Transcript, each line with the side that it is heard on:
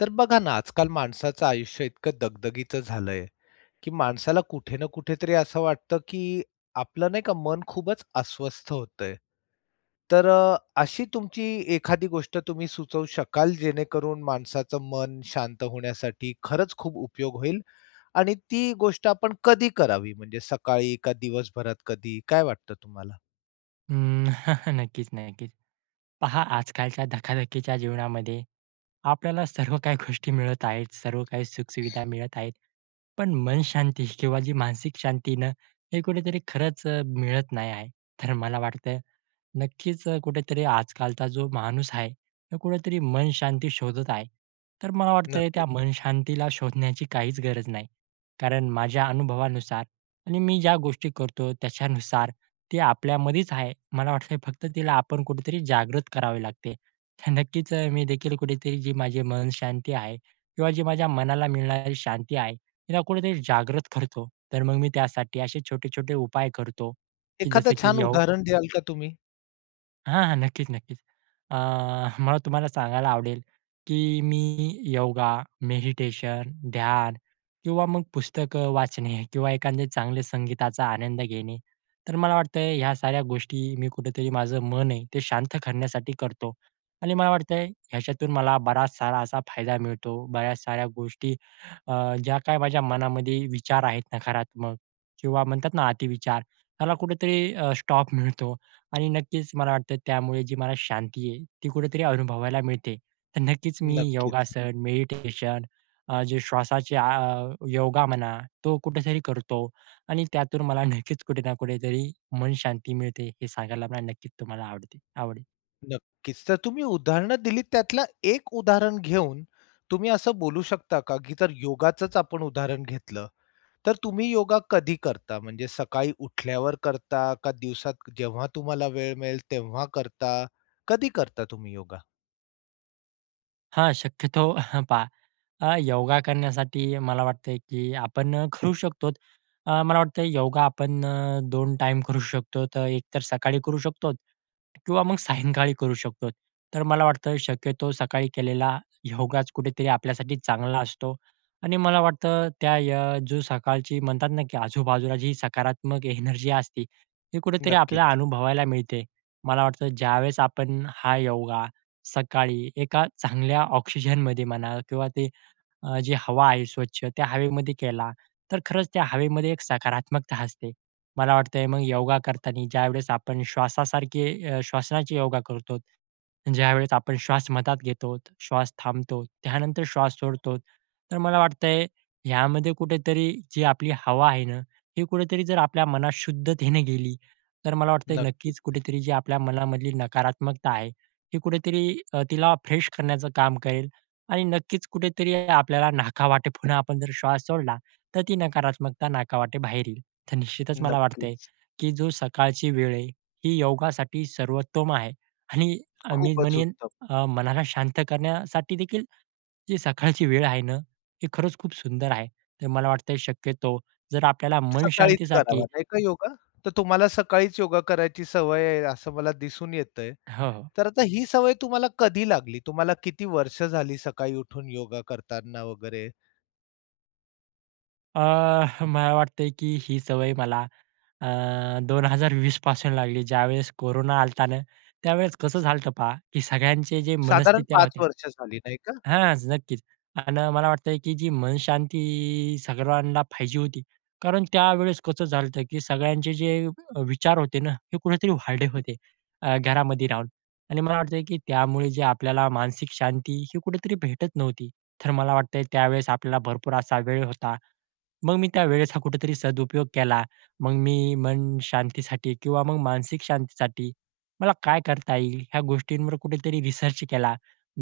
left: तर बघा ना, आजकाल माणसाचं आयुष्य इतकं दगदगीचं झालंय, की माणसाला कुठे ना कुठेतरी असं वाटतं, की आपलं नाही का मन खूपच अस्वस्थ होतंय. तर अ, अशी तुमची एखादी गोष्ट तुम्ही सुचवू शकाल, जेणेकरून माणसाचं मन शांत होण्यासाठी खरंच खूप उपयोग होईल? आणि ती गोष्ट आपण कधी करावी? म्हणजे सकाळी का दिवसभरात कधी? काय वाटतं तुम्हाला?
right: हं. नक्कीच ना, नक्कीच. पहा आजकालच्या धक्काधक्कीच्या जीवनामध्ये, आपल्याला सर्व काही गोष्टी मिळत आहेत. सर्व काही सुख-सुविधा मिळत आहेत. पण मनशांती किंवा जी मानसिक शांती ना, हे कुठेतरी खरंच अ, मिळत नाही आहे. तर मला वाटतं नक्कीच अ, कुठेतरी आजकालचा जो माणूस आहे, तो कुठेतरी मनशांती शोधत आहे. तर मला वाटतंय, त्या
left: नक्कीच.
right: मनशांतीला शोधण्याची काहीच गरज नाही. कारण माझ्या अनुभवानुसार आणि मी ज्या गोष्टी करतो त्याच्यानुसार, ती आपल्यामध्येच आहे. मला वाटतं फक्त तिला आपण कुठेतरी जागृत करावे लागते. तर नक्कीच अ, मी देखील कुठेतरी जी माझे मनशांती आहे किंवा जी माझ्या मनाला मिळणारी शांती आहे, तिला कुठेतरी जागृत करतो. तर मग मी त्यासाठी असे छोटे-छोटे उपाय करतो की
left: एखादा
right: जसं की
left: छान
right: योग
left: उदाहरण द्याल का तुम्ही?
right: हां, हां, नक्कीच नक्कीच. अ, मला तुम्हाला सांगायला आवडेल, की मी योगा, मेडिटेशन, ध्यान किंवा मग पुस्तकं वाचणे किंवा एखाद्या चांगले संगीताचा आनंद घेणे. तर मला वाटतंय ह्या साऱ्या गोष्टी मी कुठेतरी माझं मन आहे, ते शांत करण्यासाठी करतो आणि मला वाटतंय याच्यातून मला बराच सारा असा फायदा मिळतो. बऱ्याच साऱ्या गोष्टी अ, ज्या काही माझ्या मनामध्ये विचार आहेत नकारात्मक किंवा म्हणतात ना अतिविचार त्याला कुठेतरी अ, स्टॉप मिळतो. आणि नक्कीच मला वाटतं त्यामुळे जी मला शांती आहे, ती कुठेतरी अनुभवायला मिळते. तर नक्कीच मी
left: नक्कीच.
right: योगासन, मेडिटेशन अ, जे श्वासाचे आ योगा म्हणा, तो कुठेतरी करतो आणि त्यातून मला नक्कीच कुठे ना कुठेतरी मनशांती मिळते. हे सांगायला मला नक्कीच तुम्हाला आवडते आवडेल.
left: नक्कीच. तर तुम्ही उदाहरणं दिलीत त्यातला एक उदाहरण घेऊन तुम्ही असं बोलू शकता का? की जर योगाचच आपण उदाहरण घेतलं, तर तुम्ही योगा कधी करता? म्हणजे सकाळी उठल्यावर करता का दिवसात जेव्हा तुम्हाला वेळ मिळेल तेव्हा करता? कधी करता तुम्ही योगा?
right: हां. शक्यतो पहा. अ, योगा करण्यासाठी मला वाटतं, की आपण अ, करू शकतो. अ, मला वाटतं योगा आपण अ, 2 टाईम करू शकतो. तर एकतर सकाळी करू शकतो किंवा मग सायंकाळी करू शकतो. तर मला वाटतं शक्यतो सकाळी केलेला योगाच कुठेतरी आपल्यासाठी चांगला असतो आणि मला वाटतं त्या या जो सकाळची म्हणतात ना, की आजूबाजूला जी सकारात्मक एनर्जी असते, ती कुठेतरी आपल्याला
left: नक्कीच.
right: अनुभवायला मिळते. मला वाटतं ज्यावेळेस आपण हा योगा सकाळी एका चांगल्या ऑक्सिजन मध्ये म्हणा किंवा ते अ, जी हवा आहे स्वच्छ त्या हवेमध्ये केला, तर खरंच त्या हवेमध्ये एक सकारात्मकता असते. मला वाटतं मग योगा करताना ज्यावेळेस आपण श्वासासारखे अ, श्वसनाचे योगा करतो, ज्यावेळेस आपण श्वास मधात घेतो, श्वास थांबतो, त्यानंतर श्वास सोडतो. तर मला वाटतंय, ह्यामध्ये कुठेतरी जी आपली हवा आहे ना, हे कुठेतरी जर आपल्या मनात शुद्धतेने गेली. तर मला वाटतंय नक्कीच,
left: नक्कीच.
right: कुठेतरी जी आपल्या मनामधली नकारात्मकता आहे हे कुठेतरी अ, तिला फ्रेश करण्याचं काम करेल. आणि नक्कीच कुठेतरी आपल्याला नाका वाटे पुन्हा आपण जर श्वास सोडला, तर ती नकारात्मकता नाका वाटे बाहेर येईल. तर निश्चितच मला वाटतंय,
left: नक्कीच.
right: की जी सकाळची वेळ आहे, ही योगासाठी सर्वोत्तम आहे आणि अ, मी
left: खूपच
right: म्हणेन
left: उत्तम.
right: अ, मनाला शांत करण्यासाठी देखील, जी सकाळची वेळ आहे ना, ती खरंच खूप सुंदर आहे. तर मला वाटतंय शक्यतो जर आपल्याला
left: सकाळीच
right: मनशांतीसाठी
left: करावा नाही का योगा? तर तुम्हाला सकाळीच योगा करायची सवय आहे, असं मला दिसून येतंय.
right: हो.
left: तर आता ही सवय तुम्हाला कधी लागली? तुम्हाला किती वर्ष झाली, सकाळी उठून योगा करतांना वगैरे?
right: अ, मला वाटतंय, की ही सवय मला अ, 2020 पासून लागली. ज्यावेळेस कोरोना आला होता नं, त्यावेळेस कसं झालं होत पहा की सगळ्यांचे जे
left: साधारण
right: मनस्थित्या
left: 5
right: होत्या
left: वर्ष झाली. नाही का?
right: हां, नक्कीच अन् मला वाटतंय, की जी मनशांती सर्वांना पाहिजे होती. कारण त्यावेळेस कसं झालं होत की सगळ्यांचे जे अ, विचार होते ना हे कुठेतरी वाढले होते अ, घरामध्ये राहून आणि मला वाटतंय की त्यामुळे जे आपल्याला मानसिक शांती ही कुठेतरी भेटत नव्हती. तर मला वाटतंय, त्यावेळेस आपल्याला भरपूर असा वेळ होता. मग मी त्यावेळेचा कुठेतरी सदुपयोग केला. मग मी मनशांतीसाठी किंवा मग मानसिक शांतीसाठी मला काय करता येईल? ह्या गोष्टींवर कुठेतरी रिसर्च केला.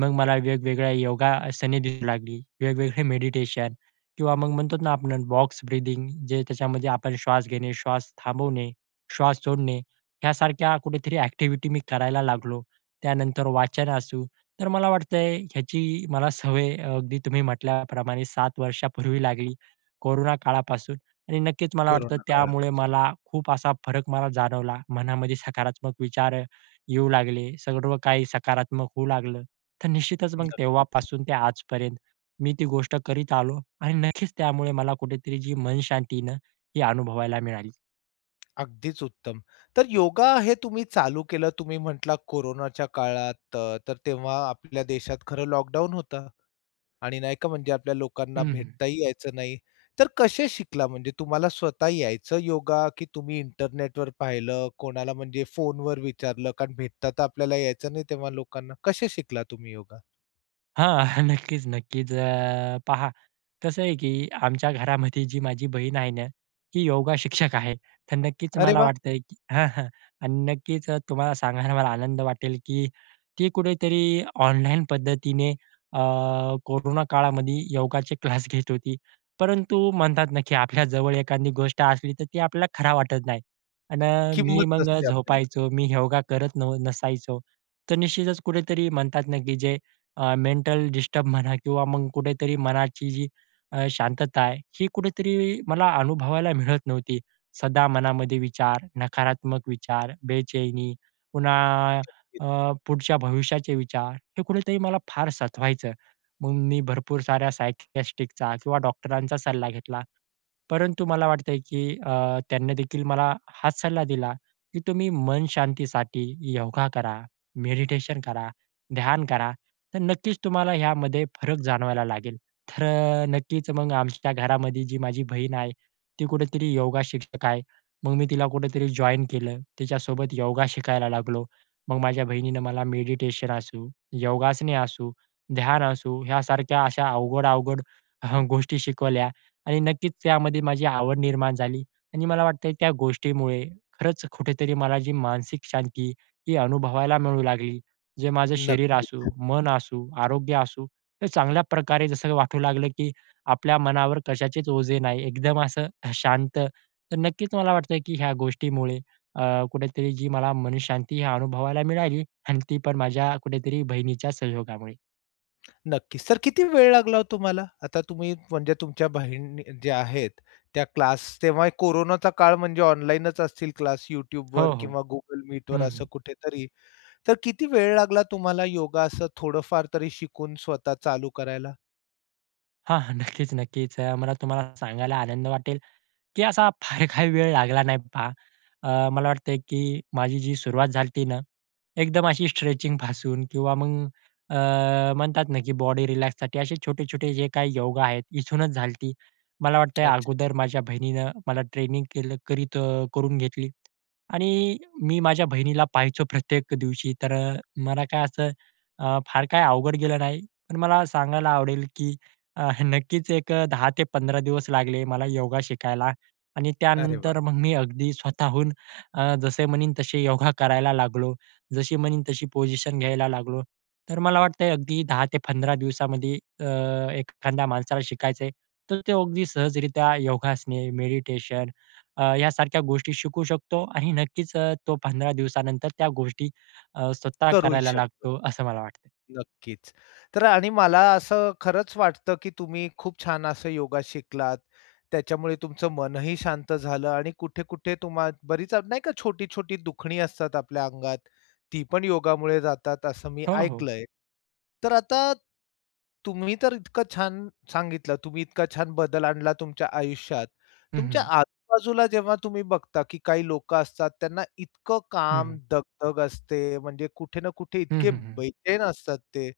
right: मग मला वेगवेगळ्या योगासने दिसू लागली, वेगवेगळे मेडिटेशन किंवा मग म्हणतोत ना आपण बॉक्स-ब्रीदिंग जे त्याच्यामध्ये आपण श्वास घेणे, श्वास थांबवणे, श्वास सोडणे यासारख्या कुठेतरी एक्टिव्हिटी मी करायला लागलो. त्यानंतर वाचन असू. तर मला वाटतंय, याची मला सवय अ, अगदी तुम्ही म्हंटल्याप्रमाणे 7 वर्षापूर्वी लागली. कोरोना काळापासून आणि नक्कीच मला वाटतं,
left: कोरोना
right: त्यामुळे
left: काळापासून.
right: मला खूप असा फरक मला जाणवला, मनामध्ये सकारात्मक विचार येऊ लागले. सर्व काही सकारात्मक होऊ लागलं. तर निश्चितच मग
left: नक्कीच.
right: तेव्हापासून ते आजपर्यंत मी ती गोष्ट करीत आलो आणि नक्कीच त्यामुळे मला कुठेतरी जी मनशांती आहे ना. ही अनुभवायला मिळाली.
left: अगदीच उत्तम. तर योगा हे तुम्ही चालू केलं तुम्ही म्हटला, कोरोनाच्या काळात. त तर तेव्हा आपल्या देशात खरं लॉकडाउन होतं आणि नाही का? म्हणजे आपल्या लोकांना
right: हं, हं.
left: भेटताही यायचं नाही. तर कसे शिकला? म्हणजे तुम्हाला स्वतः यायचं योगा, की तुम्ही इंटरनेटवर पाहिलं? कोणाला म्हणजे फोनवर विचारलं? कारण भेटता तर आपल्याला यायचं नाही तेव्हा लोकांना. कसे शिकला तुम्ही योगा?
right: हां. हं. नक्कीच, नक्कीच. अ, पहा कसं आहे, की आमच्या घरामध्ये जी माझी बहीण आहे ना, ती योगा शिक्षक आहे. तर नक्कीच
left: अरे
right: मला
left: वा!
right: वाटतंय, की हां, हां. आणि नक्कीच अ, तुम्हाला सांगायला मला आनंद वाटेल, की ती कुठेतरी ऑनलाईन पद्धतीने अ, कोरोना काळामध्ये योगाचे क्लास घेत होती. परंतु म्हणतात ना, की आपल्याजवळ एखादी गोष्ट असली, तर ती आपल्याला खरं वाटत नाही अण मी
left: किंमत
right: मग
left: नसते आपल्याला.
right: झोपायचो. मी योगा करत न नसायचो. तर निश्चितच कुठेतरी म्हणतात ना, की जे अ, मेंटल डिस्टर्ब म्हणा किंवा मग कुठेतरी मनाची जी अ, शांतता आहे, ही कुठेतरी मला अनुभवायला मिळत नव्हती. सदा मनामध्ये विचार, नकारात्मक विचार, बेचैनी पुन्हा
left: [unintelligible]
right: अ, पुढच्या भविष्याचे विचार हे कुठेतरी मला फार सतवायचं. मग मी भरपूर साऱ्या सायकिअ‍ॅट्रिकचा किंवा डॉक्टरांचा सल्ला घेतला. परंतु मला वाटतंय, की अ, त्यांनीदेखील मला हाच सल्ला दिला, की तुम्ही मनशांतीसाठी योगा करा, मेडिटेशन करा, ध्यान करा. तर नक्कीच तुम्हाला ह्यामध्ये फरक जाणवायला लागेल. तर अ, नक्कीच मग आमच्या घरामध्ये जी माझी बहीण आहे. ती कुठेतरी योगा शिक्षक आहे. मग मी तिला कुठेतरी जॉइन केलं. तिच्यासोबत योगा शिकायला लागलो. मग माझ्या बहिणीनं मला मेडिटेशन असू, योगासने असू, ध्यान असू ह्यासारख्या अशा अवघड-अवघड हं, गोष्टी शिकवल्या आणि नक्कीच त्यामध्ये माझी आवड निर्माण झाली. आणि मला वाटतंय त्या गोष्टीमुळे खरंच कुठेतरी मला जी मानसिक शांती ही अनुभवायला मिळू लागली. जे माझं शरीर असू,
left: नक्कीच.
right: मन असू, आरोग्य असू तर चांगल्या प्रकारे जसं वाटू लागलं, की आपल्या मनावर कशाचेच ओझे नाही. एकदम असं अ, शांत. तर नक्कीच मला वाटतंय, की ह्या गोष्टीमुळे अ, कुठेतरी जी मला मनःशांती हे अनुभवायला मिळाली आणि ती पण माझ्या कुठेतरी बहिणीच्या सहयोगामुळे.
left: नक्कीच. सर किती वेळ लागला ओ तुम्हाला? आता तुम्ही म्हणजे तुमच्या बहिण ज्या आहेत, त्या क्लास तेव्हा हे कोरोनाचा काळ, म्हणजे ऑनलाईनच असतील क्लास?
right: हो,
left: Youtubeवर
right: हो.
left: किंवा Google मीटवर
right: हं,
left: असं
right: हं.
left: कुठेतरी. तर किती वेळ लागला तुम्हाला योगा असं थोडंफार तरी शिकून स्वतः चालू करायला?
right: हां, हां. नक्कीच, नक्कीच. अ, मला तुम्हाला सांगायला आनंद वाटेल, की असा फार काही वेळ लागला नाही पहा. अ, मला वाटतंय की माझी जी सुरुवात झाली होती ना एकदम अशी स्ट्रेचिंग पासून किंवा मग अ, म्हणतात ना, की बॉडी रिलॅक्ससाठी असे छोटे-छोटे जे काही योगा आहेत, इथूनच झाली होती. मला वाटतंय
left: अच्छा.
right: अगोदर माझ्या बहिणीनं मला ट्रेनिंग केलं करीत अ, करून घेतली आणि मी माझ्या बहिणीला पाहायचो प्रत्येक दिवशी तर अ, मला काय असं अ, फार काही अवघड गेलं नाही. पण मला सांगायला आवडेल, की अ, नक्कीच एक अ, 10-15 दिवस लागले मला योगा शिकायला आणि
left: अरे वाह!
right: त्यानंतर मग मी अगदी स्वतःहून अ, जसे म्हणीन तसे योगा करायला लागलो. जशी म्हणीन तशी पोजिशन घ्यायला लागलो. तर मला वाटतंय अगदी 10-15 दिवसामध्ये अ, एखाद्या माणसाला शिकायचं आहे, तर ते अगदी सहजरीत्या योगासने, मेडिटेशन अ, यासारख्या गोष्टी शिकू शकतो आणि नक्कीच अ, तो 15 दिवसानंतर त्या गोष्टी अ, स्वतः
left: करूही
right: करायला
left: शकतो.
right: लागतो, असं मला वाटतं.
left: नक्कीच. तर आणि मला असं खरंच वाटतं, की तुम्ही खूप छान असं योगा शिकलात, त्याच्यामुळे तुमचं मनही शांत झालं. आणि कुठे-कुठे तुम्हा बरीच अग नाही का छोटी-छोटी दुखणी असतात आपल्या अंगात, ती पण योगामुळे जातात असं मी
right: हो, हो.
left: ऐकलंय. तर आता तुम्ही तर इतकं छान सांगितलं. तुम्ही इतका छान बदल आणला तुमच्या आयुष्यात,
right: हं,
left: तुमच्या
right: हं.
left: आजूबाजूला जेव्हा तुम्ही बघता की काही लोकं असतात, त्यांना इतकं काम,
right: हं.
left: दगदग असते म्हणजे कुठे ना कुठे
right: हं,
left: इतके
right: हं, हं.
left: बैचैन असतात ते,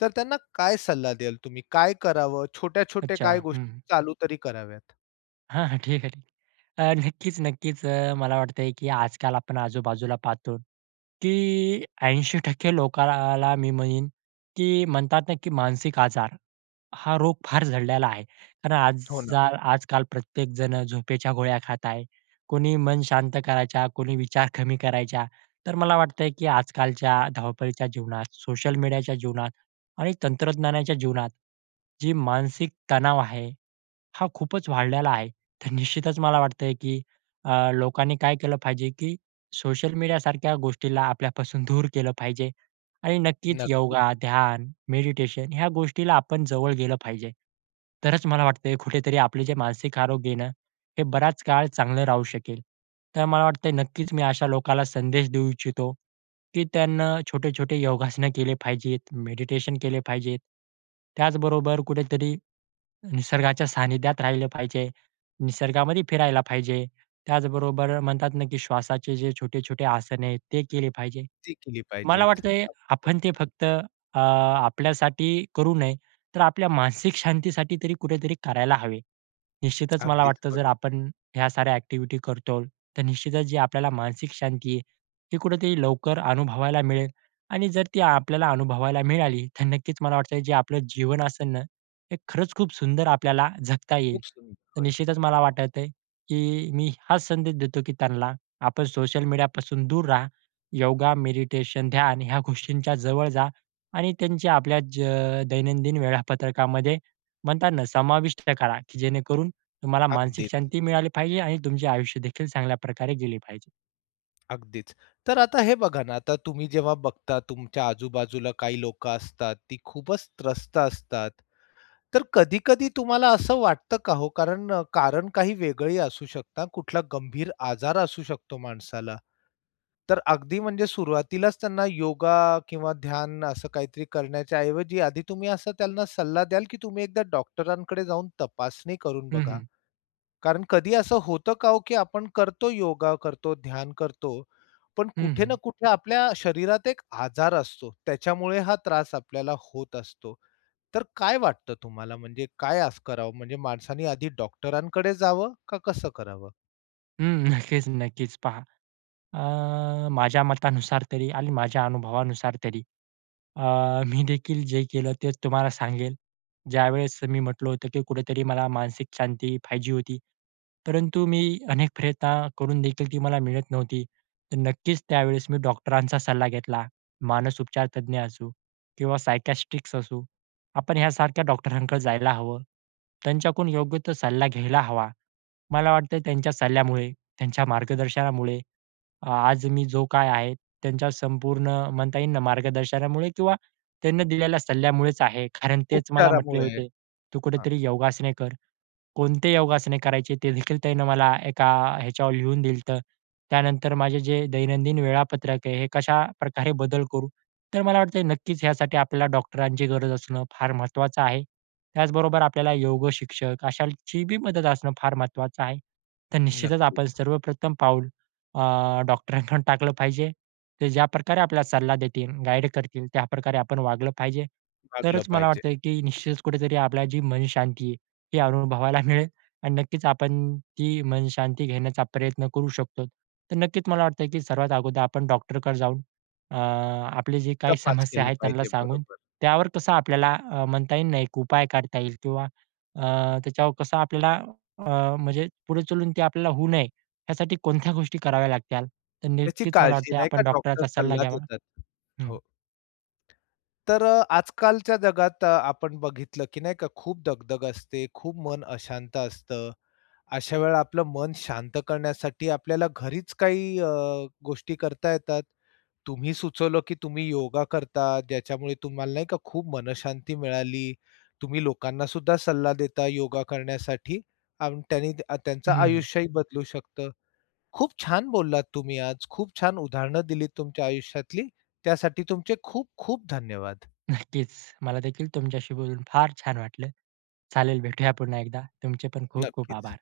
left: तर त्यांना काय सल्ला द्याल तुम्ही? काय करावं छोट्या-छोट्या
right: अच्छा.
left: काय गोष्टी
right: हं.
left: चालू तरी कराव्यात?
right: हां, हां. ठीक आहे. ठीक आहे. अ, नक्कीच, नक्कीच. अ, मला वाटतंय की आजकाल आपण आजूबाजूला पाहतो की 80% लोकांना मी म्हणेन की म्हणतात ना, की मानसिक आजार, हा रोग फार झडलेला आहे. कारण आज
left: हो ना.
right: जाल आजकाल प्रत्येकजण झोपेच्या गोळ्या खात आहे. कोणी मन शांत करायच्या, कोणी विचार कमी करायच्या. तर मला वाटतंय की आजकालच्या धावपळीच्या जीवनात सोशल मीडियाच्या जीवनात आणि तंत्रज्ञानाच्या जीवनात जी मानसिक तणाव आहे. हा खूपच वाढलेला आहे. तर निश्चितच मला वाटतंय की अ, लोकांनी काय केलं पाहिजे की सोशल मीडियासारख्या गोष्टीला आपल्यापासून दूर केलं पाहिजे आणि नक्कीच
left: नक्कीच.
right: योगा, ध्यान, मेडिटेशन ह्या गोष्टीला आपण जवळ गेलं पाहिजे. तरच मला वाटतंय कुठेतरी आपले जे मानसिक आरोग्य आहे ना, हे बराच काळ चांगलं राहू शकेल. तर मला वाटतंय नक्कीच मी अशा लोकाला संदेश देऊ इच्छितो, की त्यांनी छोटे-छोटे योगासनं केले पाहिजेत, मेडिटेशन केले पाहिजेत. त्याचबरोबर कुठेतरी निसर्गाच्या सानिध्यात राहिलं पाहिजे. निसर्गामध्ये फिरायला पाहिजे. त्याचबरोबर म्हणतात ना, की श्वासाचे जे छोटे-छोटे आसन आहेत, ते केले पाहिजे.
left: ती केली
right: मला
left: पाहिजेत. अगदी
right: वाटतंय आपण ते
left: बरोबर.
right: फक्त अ, आपल्यासाठी करू नये, तर आपल्या मानसिक शांतीसाठी तरी कुठेतरी करायला हवे. निश्चितच मला
left: अगदीच
right: वाटतं जर
left: बरोबर.
right: आपण ह्या साऱ्या ॲक्टिव्हिटी करतो. तर निश्चितच जी आपल्याला मानसिक शांती आहे, ती कुठेतरी लवकर अनुभवायला मिळेल आणि जर ती आपल्याला अनुभवायला मिळाली, तर नक्कीच मला वाटतं जे आपलं जीवन असंन न, हे खरंच खूप सुंदर आपल्याला जगता येईल.
left: खूप सुंदर
right: तर
left: होईल.
right: निश्चितच मला वाटतंय की मी हाच संदेश देतो की त्यांना आपण सोशल मीडिया पासून दूर रहा. योगा, मेडिटेशन, ध्यान ह्या गोष्टींच्या जवळ जा. आणि त्यांचे आपल्या ज अ, दैनंदिन वेळापत्रकामध्ये म्हणताना समाविष्ट करा, की जेणेकरून तुम्हाला मानसिक
left: अगदीच.
right: शांती मिळाली पाहिजे. आणि तुमचे आयुष्य देखील चांगल्या प्रकारे गेले पाहिजे.
left: अगदीच. तर आता हे बघा ना, आता तुम्ही जेव्हा बघता, तुमच्या आजूबाजूला काही लोकं असतात, ती खूपच त्रस्त असतात. तर कधी-कधी तुम्हाला असं वाटतं का हो? कारण, कारण काही वेगळी असू शकतं, कुठला गंभीर आजार असू शकतो माणसाला. तर अगदी म्हणजे सुरुवातीलाच त्यांना योगा किंवा ध्यान असं काहीतरी करण्याच्या ऐवजी, आधी तुम्ही असं त्यांना सल्ला द्याल, की तुम्ही एकदा डॉक्टरांकडे जाऊन तपासणी करून
right: हं,
left: बघा.
right: हं.
left: कारण कधी असं होतं का ओ, की आपण करतो योगा, करतो ध्यान करतो पण
right: हं,
left: कुठे ना
right: हं.
left: कुठे आपल्या शरीरात एक आजार असतो, त्याच्यामुळे हा त्रास आपल्याला होत असतो. तर काय वाटतं तुम्हाला? म्हणजे काय असं करावं? म्हणजे माणसांनी आधी डॉक्टरांकडे जावं का कसं करावं?
right: हं, नक्कीच, नक्कीच, पहा, अ, माझ्या मतानुसार तरी आणि माझ्या अनुभवानुसार तरी, अ, मी देखील जे केलं तेच तुम्हाला सांगेल. ज्यावेळेस मी म्हटलं होतं, की कुठेतरी मला मानसिक शांती पाहिजे होती. परंतु मी अनेक प्रयत्न करून देखील ती मला मिळत नव्हती. तर नक्कीच त्यावेळेस मी डॉक्टरांचा सल्ला घेतला. मानसउपचार तज्ञ असू किंवा सायकियाट्रिस्ट असू, आपण ह्यासारख्या डॉक्टरांकडे जायला हवं. त्यांच्याकडून योग्य तो सल्ला घ्यायला हवा. मला वाटतं, त्यांच्या सल्ल्यामुळे, त्यांच्या मार्गदर्शनामुळे, अ, आज मी जो काय आहे, त्यांच्या संपूर्ण म्हणता येईल ना, मार्गदर्शनामुळे किंवा त्यांनी दिलेल्या सल्ल्यामुळेच आहे. कारण तेच मला म्हटले
left: उपचारामुळे.
right: होते, “तू
left: हां.
right: कुठेतरी योगासने कर.” कोणते योगासने करायचे ते देखील त्यांनी मला एका ह्याच्यावर लिहून दिलं होतं. त्यानंतर माझे जे दैनंदिन वेळापत्रक आहे, हे कशा प्रकारे बदल करू. तर मला वाटतंय, नक्कीच यासाठी आपल्याला डॉक्टरांची गरज असणं फार महत्त्वाचं आहे. त्याचबरोबर आपल्याला योग शिक्षक अशांची मदत असणं फार महत्त्वाचं आहे. तर निश्चितच आपण
left: नक्कीच.
right: सर्वप्रथम पाऊल, अ, डॉक्टरांकडून टाकलं पाहिजे. ते ज्या प्रकारे आपल्याला सल्ला देतील, गाईड करतील, त्याप्रकारे आपण वागलं पाहिजे.
left: भागलं
right: तरच मला
left: पाहिजे.
right: वाटतं की निश्चितच कुठेतरी आपला जी मनशांती आहे, हे अनुभवायला मिळेल आणि नक्कीच आपण ती मनशांती घेण्याचा प्रयत्न करू शकतो. तर नक्कीच मला वाटतं, की सर्वात अगोदर आपण डॉक्टरकडे जाऊन, अ, आपले जे काही
left: तपास
right: समस्या
left: केला
right: आहेत, त्यांना
left: पाहिजे.
right: सांगून,
left: बरोबर.
right: त्यावर कसं आपल्याला अ, म्हणता येईल नाही, एक उपाय काढता येईल किंवा अ, त्याच्यावर कसं आपल्याला, अ, म्हणजे पुढे चालून ते आपल्याला होऊ नये, यासाठी कोणत्या गोष्टी कराव्या लागतील तर
left: त्याची
right: नक्कीच मला
left: काळजी
right: वाटतं
left: नाही का,
right: आपण
left: डॉक्टर
right: डॉक्टरचा सल्ला
left: सल्ला
right: घ्यावा.
left: देतात,
right: हं.
left: हो. तर अ, आजकालच्या जगात अ, आपण बघितलं की नाही का खूप दगदग असते, खूप मन अशांत असतं. अशा वेळेला आपलं मन शांत करण्यासाठी आपल्याला घरीच काही अ, गोष्टी करता येतात. तुम्ही सुचवलं की तुम्ही योगा करतात, ज्याच्यामुळे तुम्हाला नाही का, खूप मनःशांती मिळाली. तुम्ही लोकांनासुद्धा सल्ला देता योगा करण्यासाठी आणि त्यांनी अ, त्यांचं
right: हं.
left: आयुष्यही बदलू शकतं. खूप छान बोललात तुम्ही आज. खूप छान उदाहरणं दिलीत तुमच्या आयुष्यातली. त्यासाठी तुमचे खूप-खूप धन्यवाद.
right: नक्कीच. मला देखील तुमच्याशी बोलून फार छान वाटलं. चालेल भेटूया पुन्हा एकदा. तुमचे पण खूप-खूप
left: नक्कीच.
right: आभार.